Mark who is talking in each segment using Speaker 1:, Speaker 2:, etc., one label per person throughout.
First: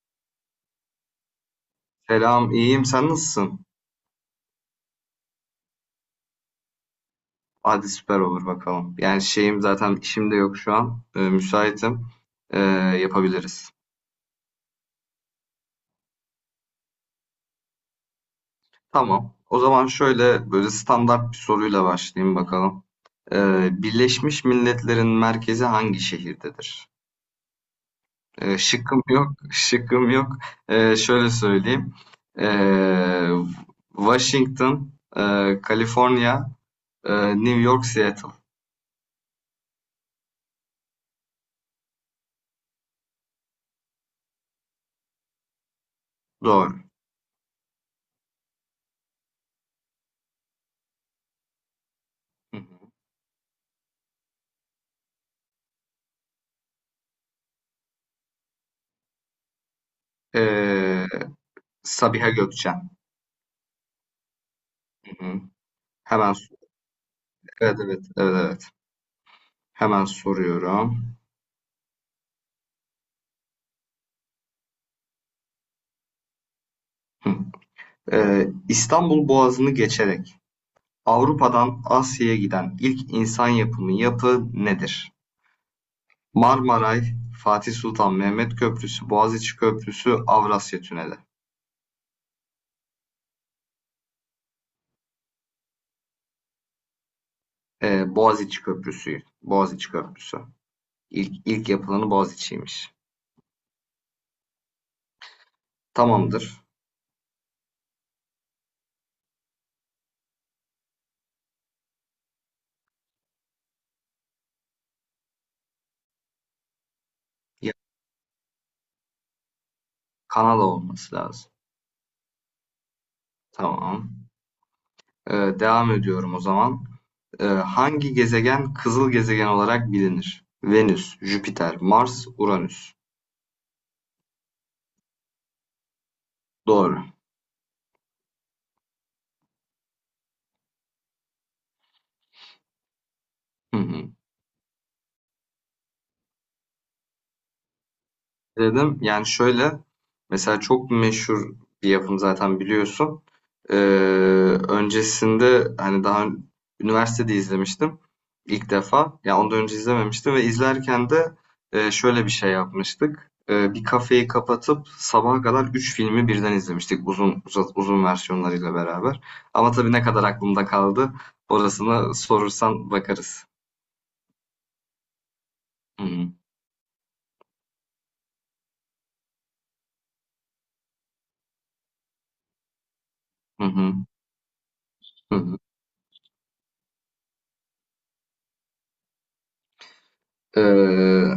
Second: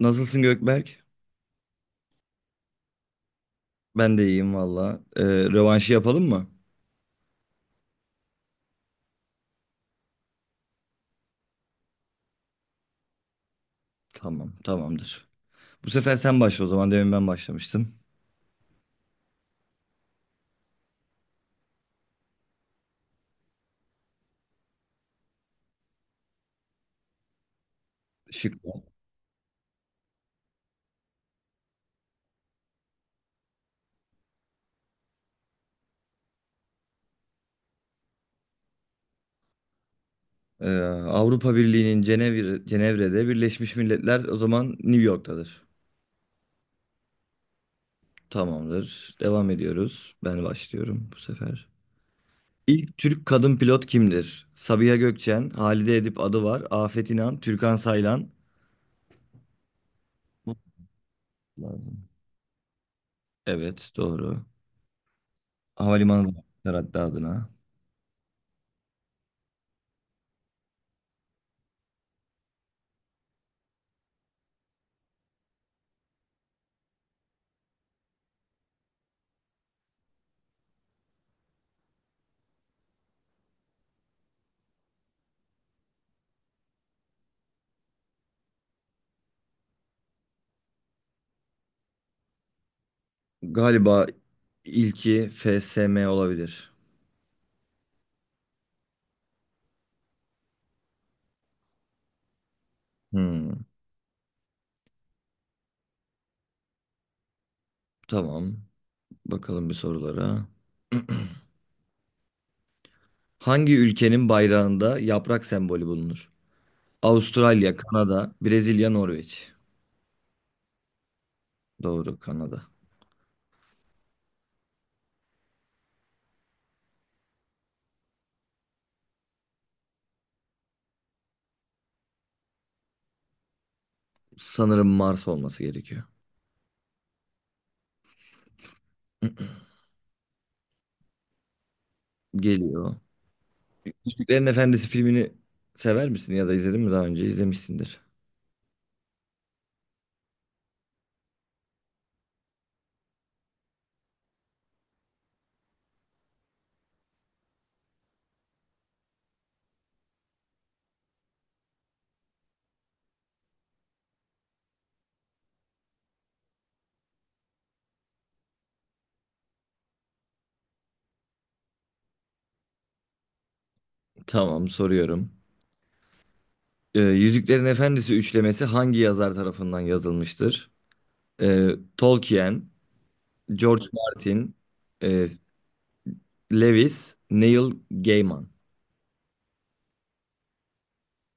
Speaker 1: Nasılsın Gökberk?
Speaker 2: Selam, iyiyim. Sen nasılsın?
Speaker 1: Ben de iyiyim valla. Rövanşı yapalım mı?
Speaker 2: Hadi süper olur bakalım. Yani şeyim zaten işim de yok şu an. Müsaitim. Ee, Yapabiliriz.
Speaker 1: Tamam, tamamdır. Bu sefer sen başla o zaman. Demin ben başlamıştım.
Speaker 2: Tamam. O zaman şöyle böyle standart bir soruyla başlayayım bakalım. Birleşmiş Milletler'in merkezi hangi şehirdedir?
Speaker 1: Şıkla.
Speaker 2: Şıkkım yok, şıkkım yok. Şöyle söyleyeyim. Ee, Washington, Kaliforniya, New York, Seattle.
Speaker 1: Ee, Cenevre'de Birleşmiş Milletler o zaman New York'tadır.
Speaker 2: Doğru.
Speaker 1: Tamamdır. Devam ediyoruz. Ben başlıyorum bu sefer.
Speaker 2: Hı hı.
Speaker 1: İlk Türk kadın pilot kimdir? Sabiha Gökçen, Halide Edip Adıvar, Afet İnan, Türkan Saylan. Bu
Speaker 2: Ee,
Speaker 1: lazım.
Speaker 2: Sabiha Gökçen.
Speaker 1: Evet, doğru.
Speaker 2: Hı. Hemen
Speaker 1: Havalimanı da
Speaker 2: s-
Speaker 1: var hatta adına.
Speaker 2: evet, evet, evet, evet. Hemen soruyorum. Hı. İstanbul Boğazı'nı geçerek Avrupa'dan Asya'ya giden ilk insan yapımı yapı nedir? Marmaray, Fatih Sultan Mehmet Köprüsü, Boğaziçi Köprüsü, Avrasya Tüneli.
Speaker 1: Galiba ilki FSM olabilir.
Speaker 2: Boğaziçi Köprüsü. Boğaziçi Köprüsü. İlk yapılanı Boğaziçi'ymiş.
Speaker 1: Hmm.
Speaker 2: Tamamdır.
Speaker 1: Tamam. Bakalım bir sorulara. Hangi ülkenin bayrağında yaprak sembolü bulunur?
Speaker 2: Ya,
Speaker 1: Avustralya, Kanada, Brezilya, Norveç.
Speaker 2: Kanal olması lazım.
Speaker 1: Doğru, Kanada.
Speaker 2: Tamam. Devam ediyorum o zaman. Hangi gezegen kızıl gezegen olarak bilinir? Venüs, Jüpiter, Mars, Uranüs.
Speaker 1: Sanırım Mars olması gerekiyor.
Speaker 2: Doğru.
Speaker 1: Geliyor.
Speaker 2: Hı hı.
Speaker 1: Yüzüklerin Efendisi filmini sever misin ya da izledin mi daha önce? İzlemişsindir.
Speaker 2: Dedim. Yani şöyle, mesela çok meşhur bir yapım zaten biliyorsun. Ee, Öncesinde hani daha üniversitede izlemiştim ilk defa. Yani ondan önce izlememiştim ve izlerken de şöyle bir şey yapmıştık. Bir kafeyi kapatıp sabaha kadar 3 filmi birden izlemiştik uzun versiyonlarıyla beraber. Ama tabii ne kadar aklımda kaldı orasına sorursan bakarız.
Speaker 1: Tamam, soruyorum.
Speaker 2: Hı hı
Speaker 1: Yüzüklerin Efendisi üçlemesi hangi yazar tarafından yazılmıştır? Ee, Tolkien,
Speaker 2: hı
Speaker 1: George
Speaker 2: hı.
Speaker 1: Martin, e,
Speaker 2: Hı hı.
Speaker 1: Lewis, Neil Gaiman.
Speaker 2: Ee,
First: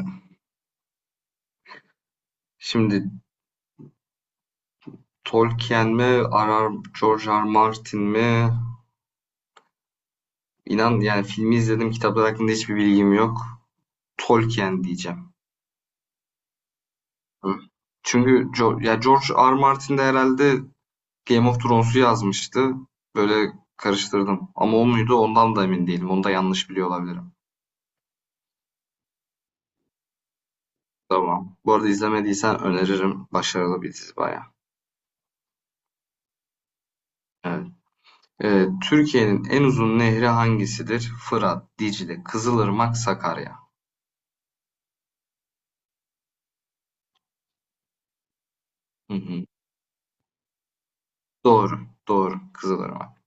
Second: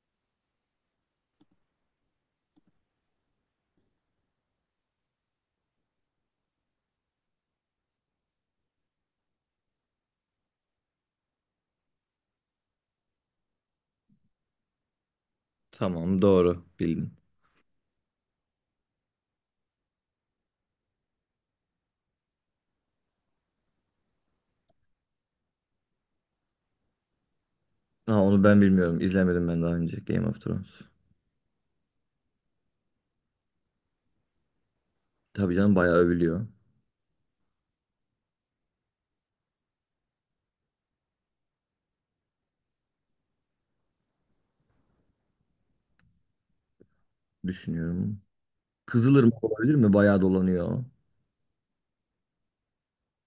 Speaker 2: Şimdi Tolkien mi, arar? George R. Martin mi? İnan yani filmi izledim, kitaplar hakkında hiçbir bilgim yok. Tolkien diyeceğim.
Speaker 1: Tamam, doğru bildin.
Speaker 2: Hı. Çünkü ya George R. Martin de herhalde Game of Thrones'u yazmıştı. Böyle karıştırdım. Ama o muydu ondan da emin değilim. Onu da yanlış biliyor olabilirim.
Speaker 1: Ha, onu ben bilmiyorum. İzlemedim ben daha önce Game of Thrones.
Speaker 2: Tamam. Bu arada izlemediysen öneririm. Başarılı bir dizi bayağı.
Speaker 1: Tabii canım, bayağı övülüyor.
Speaker 2: Evet. Türkiye'nin en uzun nehri hangisidir? Fırat, Dicle, Kızılırmak, Sakarya.
Speaker 1: Düşünüyorum.
Speaker 2: Hı
Speaker 1: Kızılırmak
Speaker 2: hı.
Speaker 1: olabilir mi? Bayağı dolanıyor.
Speaker 2: Doğru. Doğru. Kızılırmak.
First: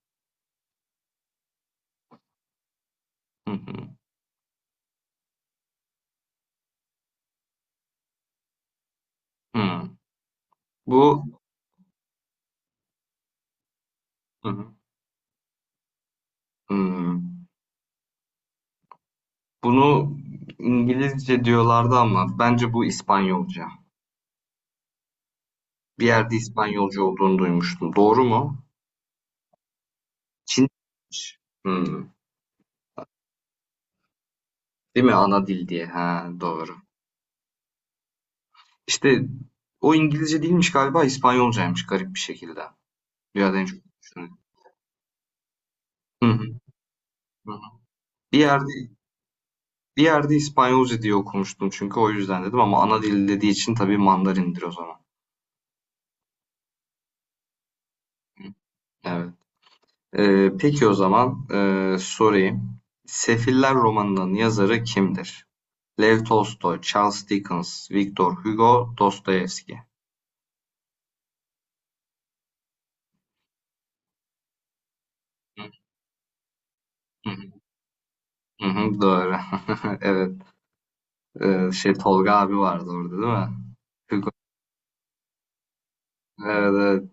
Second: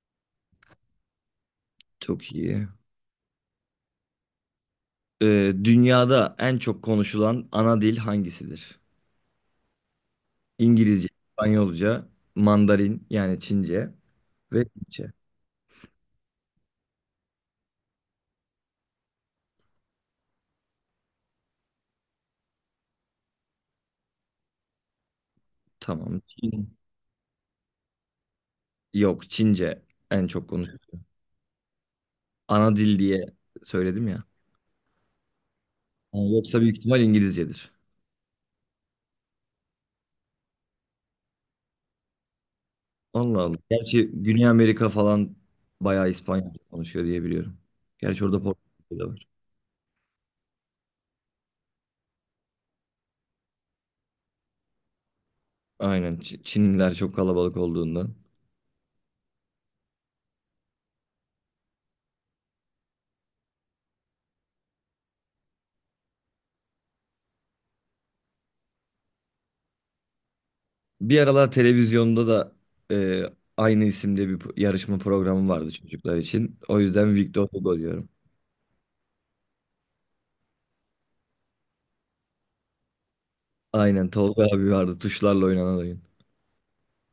Speaker 1: Çok iyi.
Speaker 2: Hı hı.
Speaker 1: Dünyada en çok konuşulan ana dil hangisidir?
Speaker 2: Hı.
Speaker 1: İngilizce,
Speaker 2: Bu
Speaker 1: İspanyolca, Mandarin yani Çince
Speaker 2: hı
Speaker 1: ve
Speaker 2: hı.
Speaker 1: Hintçe.
Speaker 2: Hı. Bunu İngilizce diyorlardı ama bence bu İspanyolca. Bir
Speaker 1: Tamam.
Speaker 2: yerde
Speaker 1: Çin.
Speaker 2: İspanyolca olduğunu duymuştum. Doğru mu?
Speaker 1: Yok, Çince en çok
Speaker 2: Çin.
Speaker 1: konuşulan.
Speaker 2: Hı.
Speaker 1: Ana dil diye söyledim ya.
Speaker 2: Değil mi? Ana dil diye.
Speaker 1: Ha,
Speaker 2: Ha,
Speaker 1: yoksa büyük
Speaker 2: doğru.
Speaker 1: ihtimal İngilizcedir.
Speaker 2: İşte o İngilizce değilmiş galiba İspanyolcaymış garip bir şekilde.
Speaker 1: Allah
Speaker 2: Ya da
Speaker 1: Allah.
Speaker 2: en çok
Speaker 1: Gerçi
Speaker 2: düşünüyorum.
Speaker 1: Güney Amerika falan bayağı
Speaker 2: Hı hı.
Speaker 1: İspanyolca konuşuyor diye
Speaker 2: Hı
Speaker 1: biliyorum.
Speaker 2: hı.
Speaker 1: Gerçi
Speaker 2: Bir
Speaker 1: orada
Speaker 2: yerde
Speaker 1: Portekizce de var.
Speaker 2: bir yerde İspanyolca diye okumuştum çünkü o yüzden dedim ama ana dil dediği için tabii Mandarindir o zaman.
Speaker 1: Aynen. Çinliler çok kalabalık olduğundan.
Speaker 2: Evet. Peki o zaman sorayım. Sefiller romanının yazarı kimdir? Lev Tolstoy, Charles Dickens, Victor Hugo, Dostoyevski.
Speaker 1: Bir aralar televizyonda da e, aynı isimde bir yarışma programı vardı çocuklar için. O yüzden
Speaker 2: Hı
Speaker 1: Victor Hugo diyorum.
Speaker 2: hı, hı, doğru. Evet. Tolga abi vardı orada değil mi?
Speaker 1: Aynen,
Speaker 2: Hugo.
Speaker 1: Tolga abi vardı, tuşlarla oynanan oyun.
Speaker 2: Evet, evet.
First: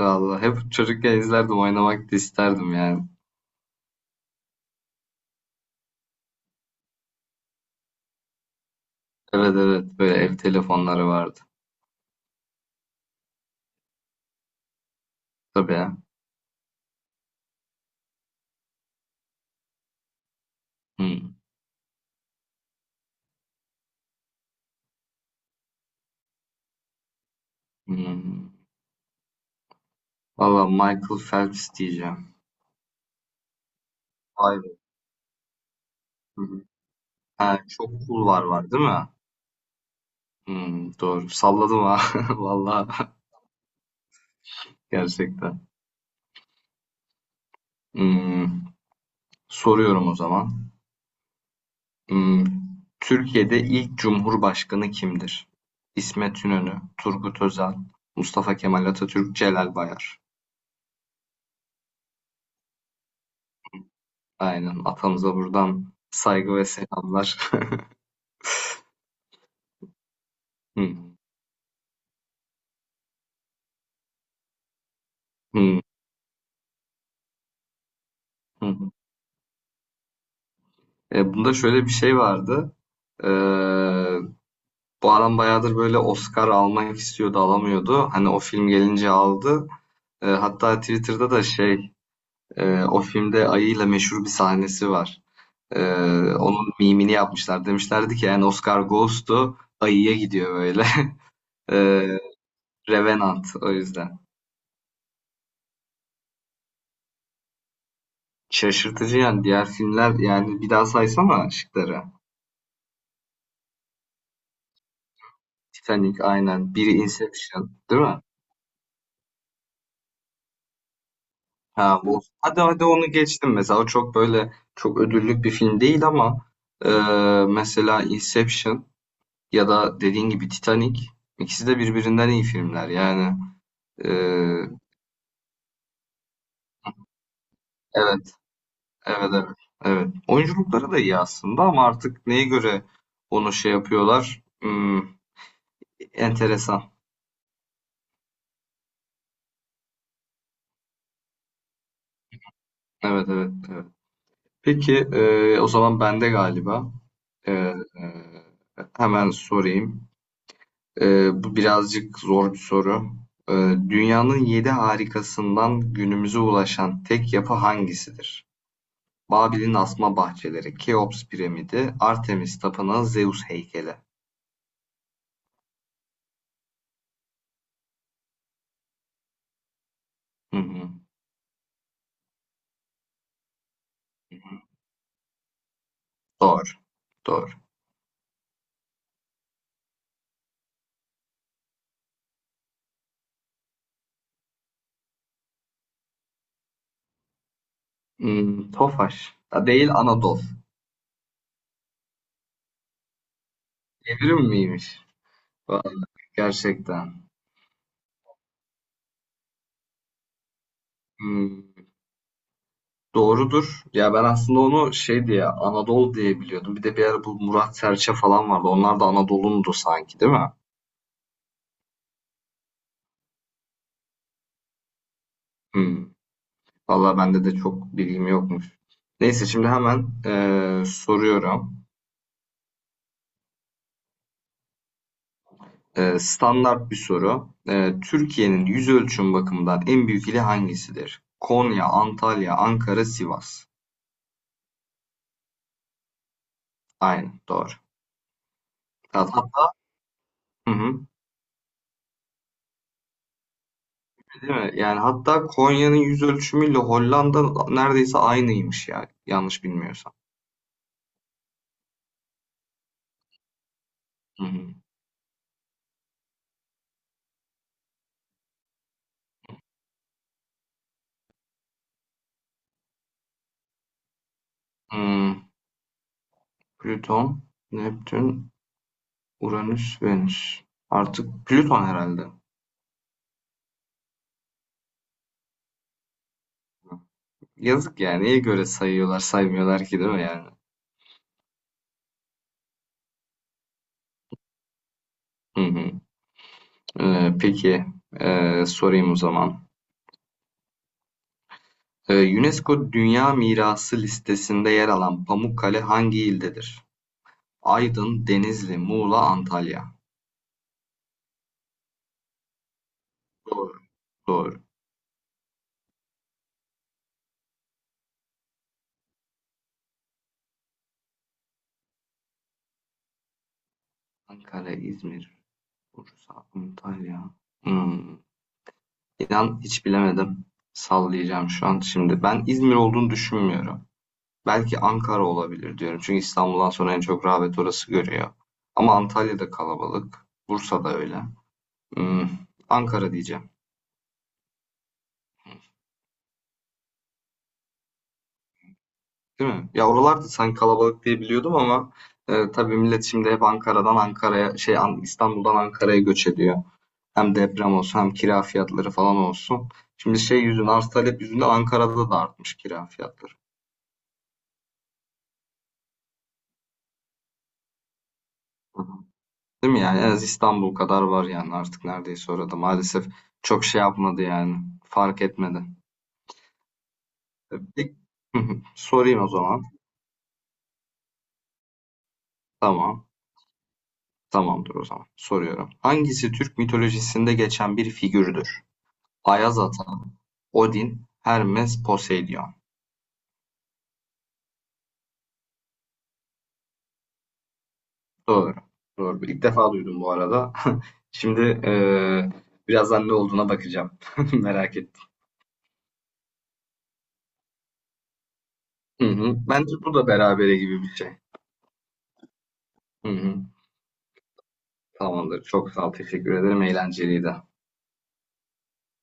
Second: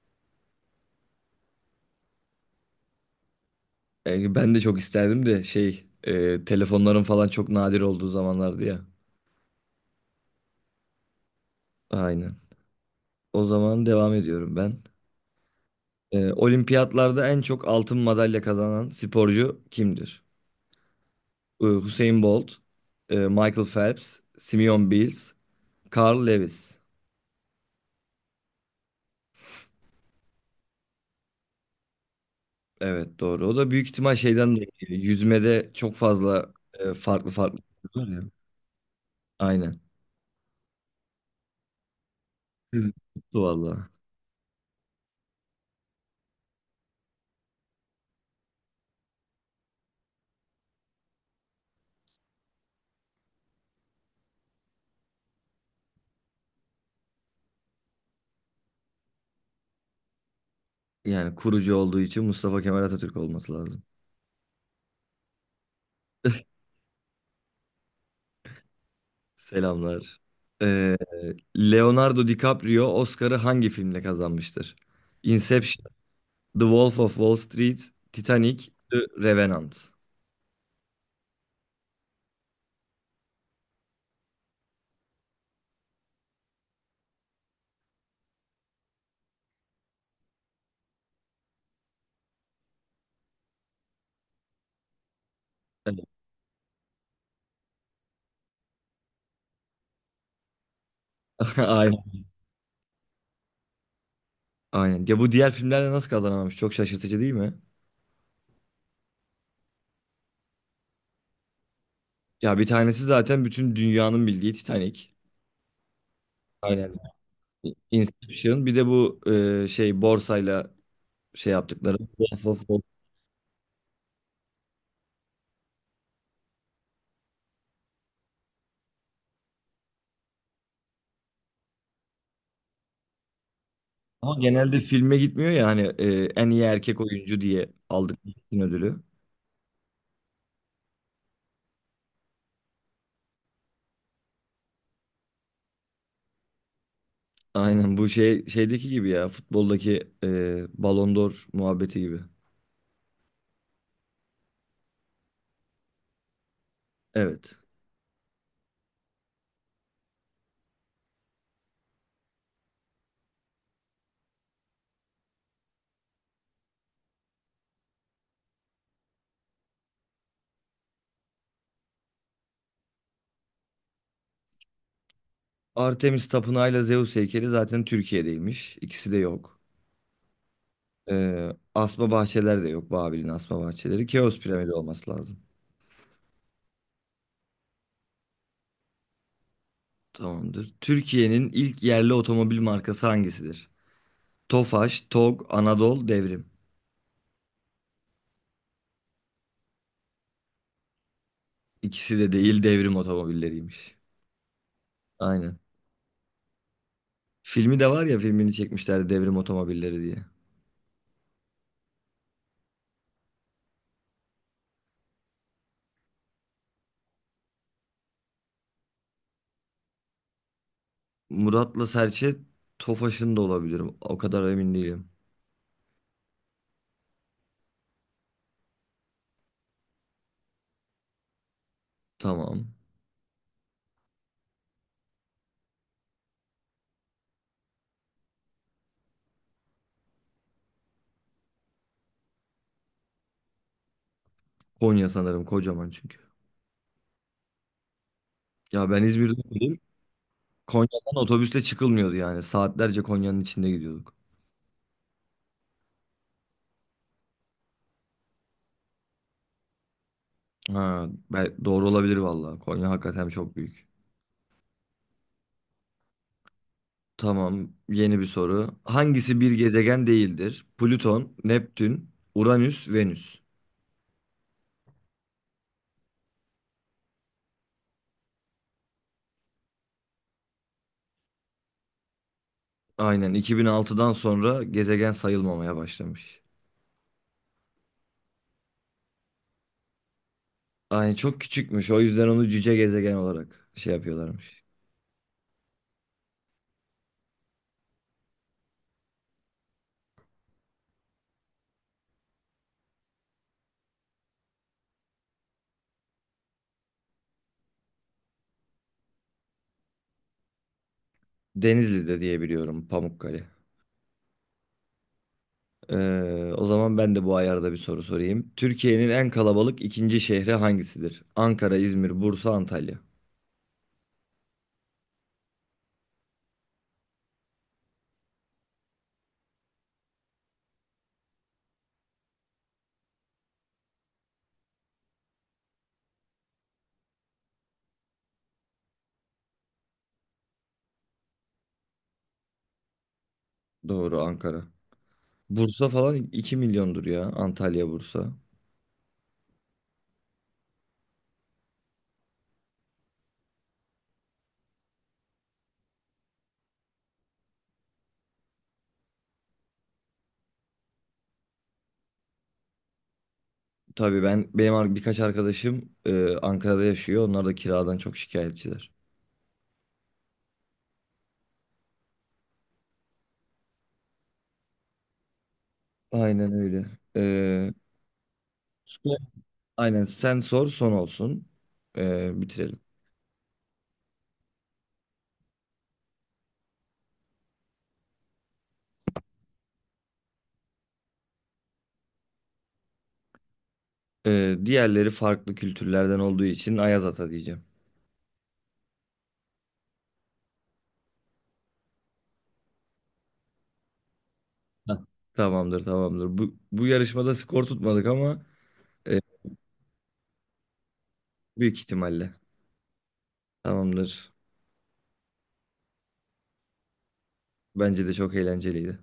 Speaker 2: Vallahi hep çocukken izlerdim. Oynamak da isterdim yani.
Speaker 1: Ben de çok isterdim de şey, telefonların falan çok nadir olduğu zamanlardı ya.
Speaker 2: Evet, evet. Böyle ev telefonları vardı.
Speaker 1: Aynen. O zaman devam ediyorum ben.
Speaker 2: Tabii ya.
Speaker 1: Olimpiyatlarda en çok altın madalya kazanan sporcu kimdir?
Speaker 2: Hı,
Speaker 1: Hüseyin Bolt, Michael Phelps, Simeon Biles, Carl Lewis.
Speaker 2: hı. Valla Michael Phelps diyeceğim.
Speaker 1: Evet, doğru. O da büyük ihtimal şeyden
Speaker 2: Vay
Speaker 1: dolayı
Speaker 2: be.
Speaker 1: geliyor. Yüzmede çok
Speaker 2: Hı
Speaker 1: fazla
Speaker 2: hı.
Speaker 1: farklı farklı
Speaker 2: Ha, çok
Speaker 1: var ya.
Speaker 2: cool var var değil mi?
Speaker 1: Aynen.
Speaker 2: Hmm, doğru. Salladım ha. Vallahi
Speaker 1: Hızlı tuttu valla.
Speaker 2: gerçekten. Hmm, Soruyorum o zaman. Hmm, Türkiye'de ilk Cumhurbaşkanı kimdir? İsmet İnönü, Turgut Özal, Mustafa Kemal Atatürk, Celal Bayar.
Speaker 1: Yani kurucu olduğu için Mustafa Kemal Atatürk olması lazım.
Speaker 2: Aynen. Atamıza buradan saygı ve selamlar.
Speaker 1: Selamlar. Ee,
Speaker 2: Hmm,
Speaker 1: Leonardo DiCaprio Oscar'ı hangi filmle kazanmıştır?
Speaker 2: hmm,
Speaker 1: Inception. The Wolf of Wall Street, Titanic,
Speaker 2: hmm.
Speaker 1: The Revenant.
Speaker 2: Bunda şöyle bir şey vardı. Ee, Bu adam bayağıdır böyle Oscar almak istiyordu, alamıyordu. Hani o film gelince aldı. Hatta Twitter'da da şey. O filmde ayıyla meşhur bir sahnesi var. Ee,
Speaker 1: Evet.
Speaker 2: Onun mimini yapmışlar. Demişlerdi ki yani Oscar goes to ayıya gidiyor böyle. Ee,
Speaker 1: Aynen,
Speaker 2: Revenant o yüzden.
Speaker 1: aynen. Ya, bu diğer filmlerle nasıl kazanamamış? Çok şaşırtıcı değil mi?
Speaker 2: Şaşırtıcı yani diğer filmler yani bir daha saysana şıkları.
Speaker 1: Ya bir tanesi zaten bütün dünyanın bildiği Titanic.
Speaker 2: Titanic aynen. Biri
Speaker 1: Aynen.
Speaker 2: Inception değil mi?
Speaker 1: Inception. Bir de bu şey, borsayla şey yaptıkları.
Speaker 2: Ha, bu. Hadi hadi onu geçtim mesela. O çok böyle çok ödüllük bir film değil ama e, mesela Inception ya da dediğin gibi Titanic ikisi de birbirinden iyi filmler yani. E,
Speaker 1: Ama genelde filme gitmiyor ya hani, en iyi erkek oyuncu diye aldık
Speaker 2: evet,
Speaker 1: bütün ödülü.
Speaker 2: evet, evet. Evet. Oyunculukları da iyi aslında ama artık neye göre onu şey yapıyorlar? Enteresan.
Speaker 1: Aynen bu şey şeydeki gibi ya, futboldaki Ballon d'Or muhabbeti gibi.
Speaker 2: Evet, evet, evet. Peki o zaman bende galiba. E,
Speaker 1: Evet.
Speaker 2: e, Hemen sorayım. E, Bu birazcık zor bir soru. E, Dünyanın yedi harikasından günümüze ulaşan tek yapı hangisidir? Babil'in asma bahçeleri, Keops piramidi, Artemis tapınağı, Zeus heykeli.
Speaker 1: Artemis Tapınağı'yla Zeus heykeli zaten Türkiye'deymiş. İkisi de yok.
Speaker 2: Hı hı.
Speaker 1: Ee, Asma bahçeler de yok. Babil'in asma bahçeleri. Keops piramidi olması lazım.
Speaker 2: Doğru. Doğru.
Speaker 1: Tamamdır. Türkiye'nin ilk yerli otomobil markası hangisidir? Tofaş, Tog, Anadolu, Devrim.
Speaker 2: Hmm, Tofaş. Ha, değil Anadolu.
Speaker 1: İkisi de değil, Devrim otomobilleriymiş.
Speaker 2: Evrim miymiş?
Speaker 1: Aynen.
Speaker 2: Vay, gerçekten.
Speaker 1: Filmi de var ya, filmini çekmişler, Devrim otomobilleri diye.
Speaker 2: Hmm, doğrudur. Ya ben aslında onu şey diye Anadolu diye biliyordum. Bir de bir ara bu Murat Serçe falan vardı. Onlar da Anadolu'ndu sanki değil mi?
Speaker 1: Murat'la Serçe Tofaş'ın da olabilirim. O kadar emin değilim.
Speaker 2: Hmm. Valla bende de çok bilgim yokmuş. Neyse şimdi hemen soruyorum.
Speaker 1: Tamam.
Speaker 2: Standart bir soru. Türkiye'nin yüz ölçüm bakımından en büyük ili hangisidir? Konya, Antalya, Ankara, Sivas.
Speaker 1: Konya sanırım, kocaman çünkü.
Speaker 2: Aynen doğru.
Speaker 1: Ya, ben İzmir'de
Speaker 2: Hatta, hı hı.
Speaker 1: Konya'dan otobüsle çıkılmıyordu yani. Saatlerce Konya'nın içinde gidiyorduk.
Speaker 2: Değil mi? Yani hatta Konya'nın yüz ölçümüyle Hollanda neredeyse aynıymış yani. Yanlış bilmiyorsam.
Speaker 1: Ha, doğru olabilir valla, Konya hakikaten çok büyük.
Speaker 2: Hı hı.
Speaker 1: Tamam, yeni bir soru. Hangisi bir gezegen değildir? Plüton, Neptün, Uranüs, Venüs.
Speaker 2: Hmm, Plüton, Neptün, Uranüs, Venüs. Artık Plüton herhalde.
Speaker 1: Aynen, 2006'dan sonra gezegen sayılmamaya başlamış.
Speaker 2: Yazık yani. Neye göre sayıyorlar, saymıyorlar ki değil mi yani?
Speaker 1: Aynen, çok küçükmüş. O yüzden onu cüce gezegen olarak şey yapıyorlarmış.
Speaker 2: Hı hı. Peki sorayım o zaman. UNESCO Dünya Mirası listesinde yer alan Pamukkale hangi ildedir? Aydın, Denizli, Muğla, Antalya.
Speaker 1: Denizli'de diye biliyorum Pamukkale.
Speaker 2: Doğru. Doğru.
Speaker 1: O zaman ben de bu ayarda bir soru sorayım. Türkiye'nin en kalabalık ikinci şehri hangisidir? Ankara, İzmir, Bursa, Antalya.
Speaker 2: Ankara, İzmir, Bursa, Antalya. Hmm. İnan hiç bilemedim. Sallayacağım şu an şimdi. Ben İzmir olduğunu düşünmüyorum. Belki Ankara olabilir diyorum. Çünkü İstanbul'dan sonra en çok rağbet orası görüyor. Ama Antalya'da kalabalık. Bursa'da öyle. Hmm. Ankara diyeceğim.
Speaker 1: Doğru, Ankara. Bursa falan 2 milyondur ya. Antalya, Bursa.
Speaker 2: Değil mi? Ya oralarda sanki kalabalık diye biliyordum ama tabii millet şimdi hep Ankara'dan Ankara'ya şey An- İstanbul'dan Ankara'ya göç ediyor. Hem deprem olsun hem kira fiyatları falan olsun. Şimdi şey yüzünden arz talep yüzünden Ankara'da da artmış kira fiyatları.
Speaker 1: Tabii, birkaç arkadaşım Ankara'da yaşıyor. Onlar da kiradan çok şikayetçiler.
Speaker 2: Değil mi yani? En az İstanbul kadar var yani artık neredeyse orada. Maalesef çok şey yapmadı yani. Fark etmedi.
Speaker 1: Aynen öyle. Ee,
Speaker 2: Bir-
Speaker 1: son-
Speaker 2: Sorayım o zaman.
Speaker 1: aynen, sen sor, son olsun. Bitirelim.
Speaker 2: Tamam. Tamamdır o zaman. Soruyorum. Hangisi Türk mitolojisinde geçen bir figürdür? Ayaz Ata, Odin, Hermes, Poseidon.
Speaker 1: Diğerleri farklı kültürlerden olduğu için Ayaz Ata diyeceğim.
Speaker 2: Doğru. Doğru. İlk defa duydum bu arada. Şimdi birazdan ne olduğuna bakacağım. Merak
Speaker 1: Heh.
Speaker 2: ettim.
Speaker 1: Tamamdır, tamamdır. Bu yarışmada skor tutmadık ama...
Speaker 2: Hı
Speaker 1: E,
Speaker 2: hı. Bence bu da berabere gibi bir şey.
Speaker 1: Büyük ihtimalle.
Speaker 2: Hı hı.
Speaker 1: Tamamdır.
Speaker 2: Tamamdır. Çok sağ ol. Teşekkür ederim. Eğlenceliydi.
Speaker 1: Bence de çok eğlenceliydi.